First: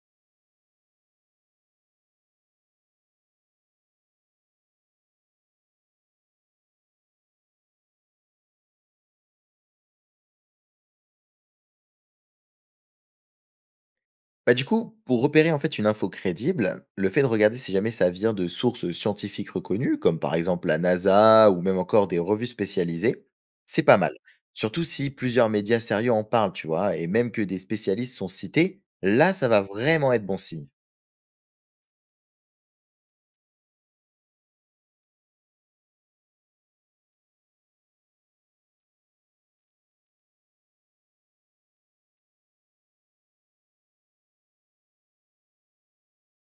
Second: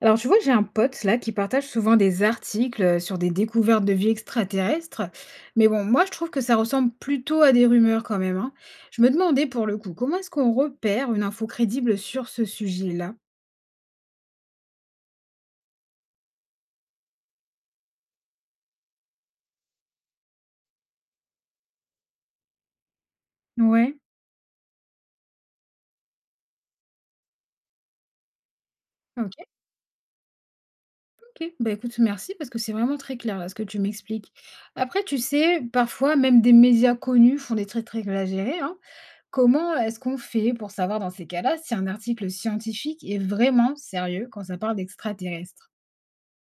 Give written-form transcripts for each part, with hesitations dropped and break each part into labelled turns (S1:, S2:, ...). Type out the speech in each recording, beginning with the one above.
S1: Alors, tu vois, j'ai un pote là qui partage souvent des articles sur des découvertes de vie extraterrestre. Mais bon, moi, je trouve que ça ressemble plutôt à des rumeurs quand même, hein. Je me demandais pour le coup, comment est-ce qu'on repère une info crédible sur ce sujet-là?
S2: Bah, du coup, pour repérer en fait une info crédible, le fait de regarder si jamais ça vient de sources scientifiques reconnues, comme par exemple la NASA ou même encore des revues spécialisées, c'est pas
S1: Ouais.
S2: mal. Surtout si plusieurs médias sérieux en parlent, tu vois, et même que des spécialistes sont cités, là,
S1: Ok,
S2: ça va vraiment être bon signe.
S1: ok. Bah écoute, merci parce que c'est vraiment très clair là ce que tu m'expliques. Après, tu sais, parfois même des médias connus font des traits très exagérés, hein. Comment est-ce qu'on fait pour savoir dans ces cas-là si un article scientifique est vraiment sérieux quand ça parle d'extraterrestres?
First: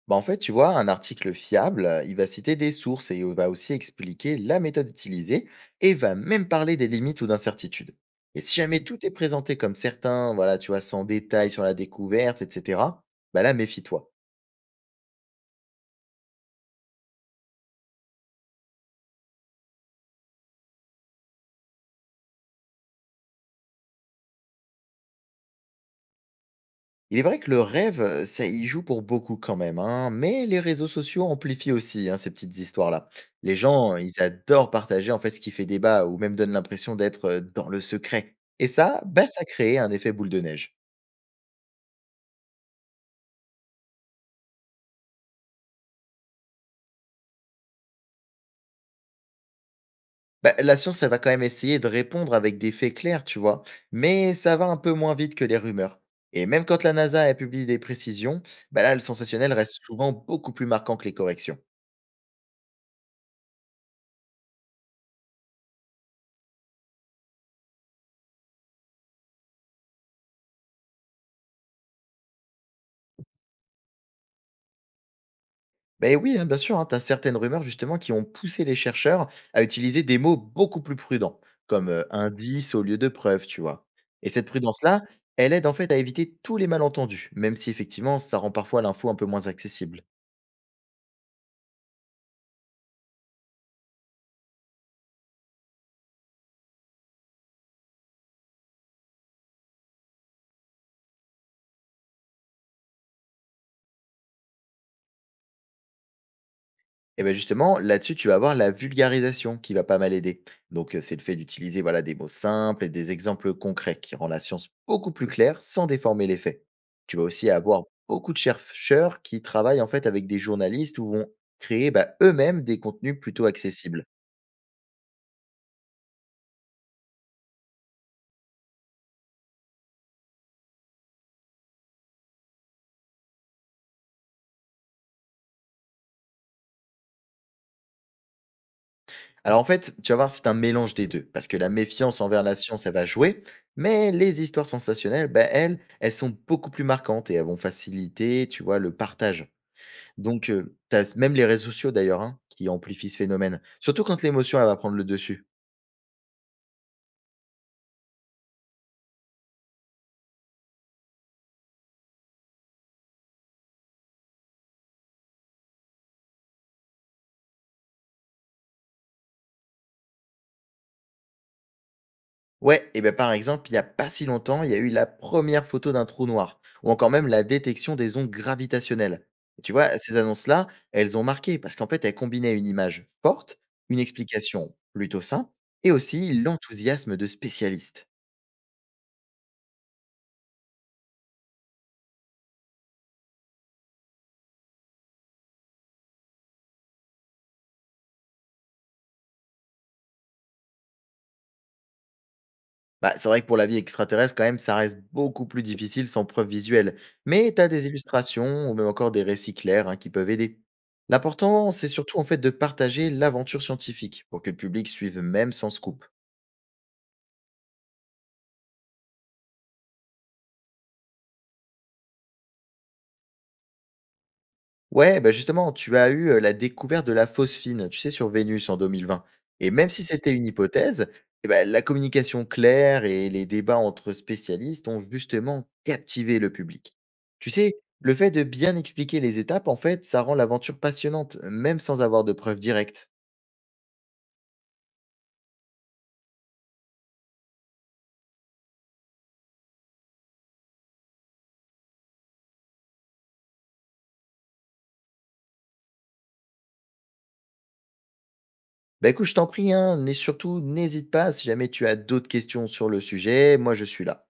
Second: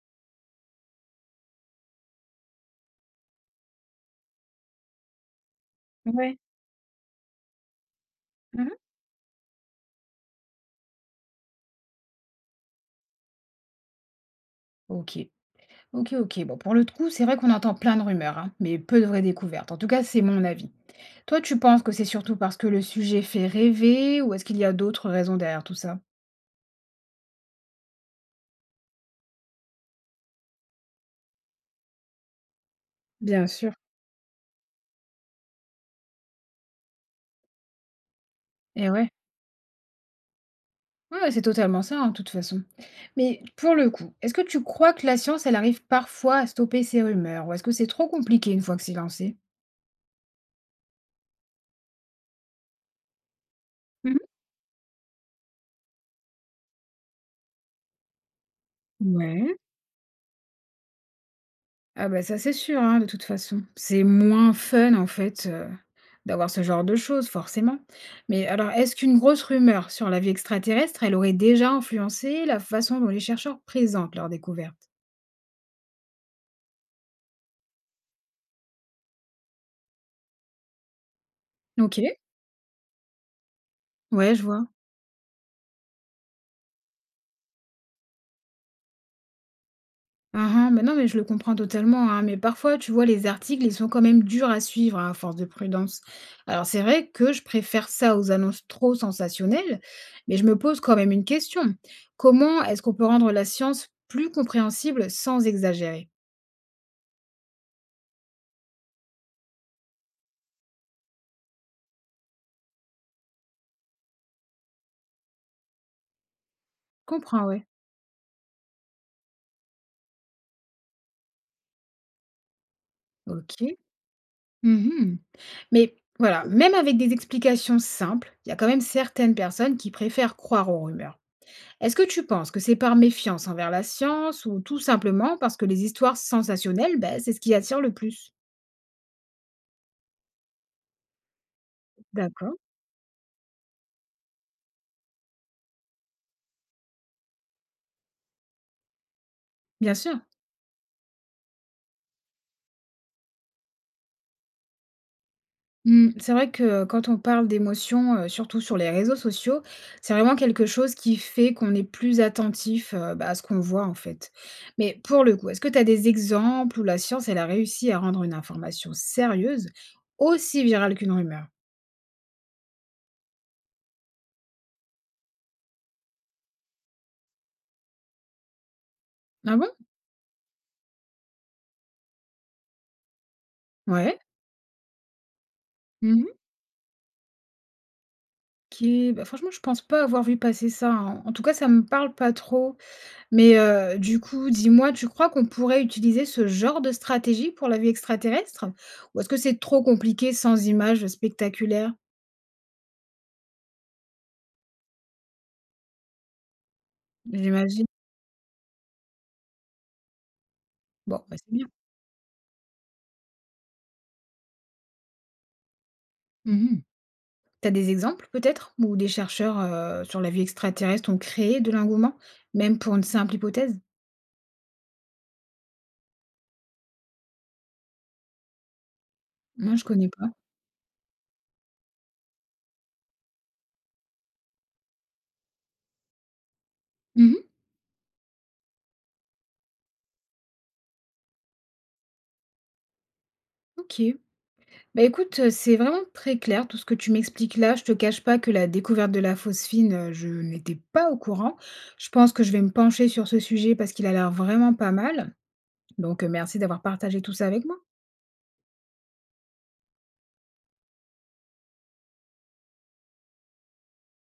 S2: Bah, en fait, tu vois, un article fiable, il va citer des sources et il va aussi expliquer la méthode utilisée et va
S1: Ouais.
S2: même parler des limites ou d'incertitudes. Et si jamais tout est présenté comme certain, voilà, tu vois, sans détail sur la découverte, etc., bah là, méfie-toi.
S1: OK. OK, OK. Bon, pour le coup, c'est vrai qu'on entend plein de rumeurs, hein, mais peu de vraies découvertes. En tout cas, c'est mon avis. Toi, tu penses que c'est surtout parce que le sujet fait rêver ou est-ce qu'il y a d'autres raisons derrière tout ça?
S2: Il est vrai que le rêve, ça y joue pour beaucoup quand même, hein, mais les réseaux sociaux amplifient aussi hein, ces petites histoires-là.
S1: Bien
S2: Les
S1: sûr.
S2: gens, ils adorent partager en fait ce qui fait débat ou même donne l'impression d'être dans le secret. Et
S1: Eh
S2: ça,
S1: ouais,
S2: bah, ça crée un effet boule de neige.
S1: ouais, ouais, c'est totalement ça, hein, de toute façon. Mais pour le coup, est-ce que tu crois que la science, elle arrive parfois à stopper ces rumeurs ou est-ce que c'est trop compliqué une fois que c'est lancé?
S2: Bah, la science, elle va quand même essayer de répondre avec des faits clairs, tu vois,
S1: Mhm.
S2: mais ça va un peu moins vite que les rumeurs. Et même quand la NASA a publié des précisions, bah là, le sensationnel
S1: Ouais.
S2: reste souvent beaucoup plus marquant que les corrections.
S1: Ah bah, ça, c'est sûr, hein, de toute façon. C'est moins fun, en fait, d'avoir ce genre de choses, forcément. Mais alors, est-ce qu'une grosse rumeur sur la vie extraterrestre, elle aurait déjà influencé la façon dont les chercheurs présentent leurs découvertes?
S2: Ben oui, hein, bien sûr, hein, tu as certaines rumeurs justement qui ont poussé les chercheurs à utiliser des mots beaucoup plus prudents, comme
S1: OK,
S2: indice au lieu de preuve, tu vois. Et
S1: ouais, je
S2: cette
S1: vois.
S2: prudence-là, elle aide en fait à éviter tous les malentendus, même si effectivement, ça rend parfois l'info un peu moins accessible.
S1: Ah ah, mais non, mais je le comprends totalement, hein, mais parfois, tu vois, les articles, ils sont quand même durs à suivre, hein, à force de prudence. Alors, c'est vrai que je préfère ça aux annonces trop sensationnelles, mais je me pose quand même une question. Comment est-ce qu'on peut rendre la science plus compréhensible sans exagérer?
S2: Et beh, justement, là-dessus, tu vas avoir la vulgarisation qui va pas mal aider. Donc, c'est le fait d'utiliser, voilà, des mots simples et des exemples concrets qui rend la science beaucoup plus claire sans déformer les faits.
S1: Je
S2: Tu vas
S1: comprends,
S2: aussi
S1: ouais.
S2: avoir beaucoup de chercheurs qui travaillent, en fait, avec des journalistes ou vont créer, bah, eux-mêmes des contenus plutôt
S1: Ok.
S2: accessibles.
S1: Mhm. Mais voilà, même avec des explications simples, il y a quand même certaines personnes qui préfèrent croire aux rumeurs. Est-ce que tu penses que c'est par méfiance envers la science ou tout simplement parce que les histoires sensationnelles, ben c'est ce qui attire le plus?
S2: Alors, en fait, tu vas voir, c'est un mélange des 2 parce que la méfiance envers la
S1: D'accord,
S2: science, elle va jouer, mais les histoires sensationnelles, bah, elles, elles sont beaucoup plus marquantes et elles vont faciliter, tu vois, le partage.
S1: bien sûr.
S2: Donc tu as même les réseaux sociaux d'ailleurs, hein, qui amplifient ce phénomène, surtout quand l'émotion, elle va prendre le dessus.
S1: Mmh, c'est vrai que quand on parle d'émotions, surtout sur les réseaux sociaux, c'est vraiment quelque chose qui fait qu'on est plus attentif, bah, à ce qu'on voit, en fait. Mais pour le coup, est-ce que tu as des exemples où la science, elle a réussi à rendre une information sérieuse aussi virale qu'une rumeur?
S2: Ouais et ben par exemple, il y a pas si longtemps, il y a eu la première photo d'un trou noir ou encore même la détection des ondes gravitationnelles.
S1: Ah
S2: Et tu
S1: bon?
S2: vois, ces annonces-là, elles ont marqué parce qu'en fait, elles combinaient une image forte, une
S1: Ouais.
S2: explication plutôt simple et
S1: Mmh.
S2: aussi l'enthousiasme de spécialistes.
S1: Qui bah, franchement, je pense pas avoir vu passer ça, hein. En tout cas, ça me parle pas trop. Mais du coup, dis-moi, tu crois qu'on pourrait utiliser ce genre de stratégie pour la vie extraterrestre? Ou est-ce que c'est trop compliqué sans images spectaculaires?
S2: Bah, c'est vrai que pour la vie extraterrestre, quand même, ça reste beaucoup plus difficile sans preuve visuelle. Mais tu as des
S1: J'imagine.
S2: illustrations ou même encore des récits clairs hein, qui peuvent aider.
S1: Bon, bah, c'est bien.
S2: L'important, c'est surtout en fait de partager l'aventure scientifique pour que le public suive même sans scoop.
S1: Mmh mh. Des exemples peut-être? Où des chercheurs, sur la vie extraterrestre ont créé de l'engouement, même pour une simple hypothèse?
S2: Ouais, bah, justement, tu as eu, la découverte de la phosphine, tu sais, sur Vénus en 2020, et
S1: Moi, je
S2: même si
S1: connais pas.
S2: c'était une hypothèse et bah, la communication claire et les débats entre spécialistes ont justement captivé le public.
S1: Mmh.
S2: Tu sais, le fait de bien expliquer les étapes, en fait, ça rend l'aventure passionnante, même sans avoir de preuves directes.
S1: OK. Bah, écoute, c'est vraiment très clair tout ce que tu m'expliques là. Je te cache pas que la découverte de la phosphine, je n'étais pas au courant. Je pense que je vais me pencher sur ce sujet parce qu'il a l'air vraiment pas mal. Donc, merci d'avoir partagé tout ça avec moi.
S2: Bah, écoute, je t'en prie, hein, n'é surtout n'hésite pas si jamais tu as d'autres questions sur le sujet, moi je suis là.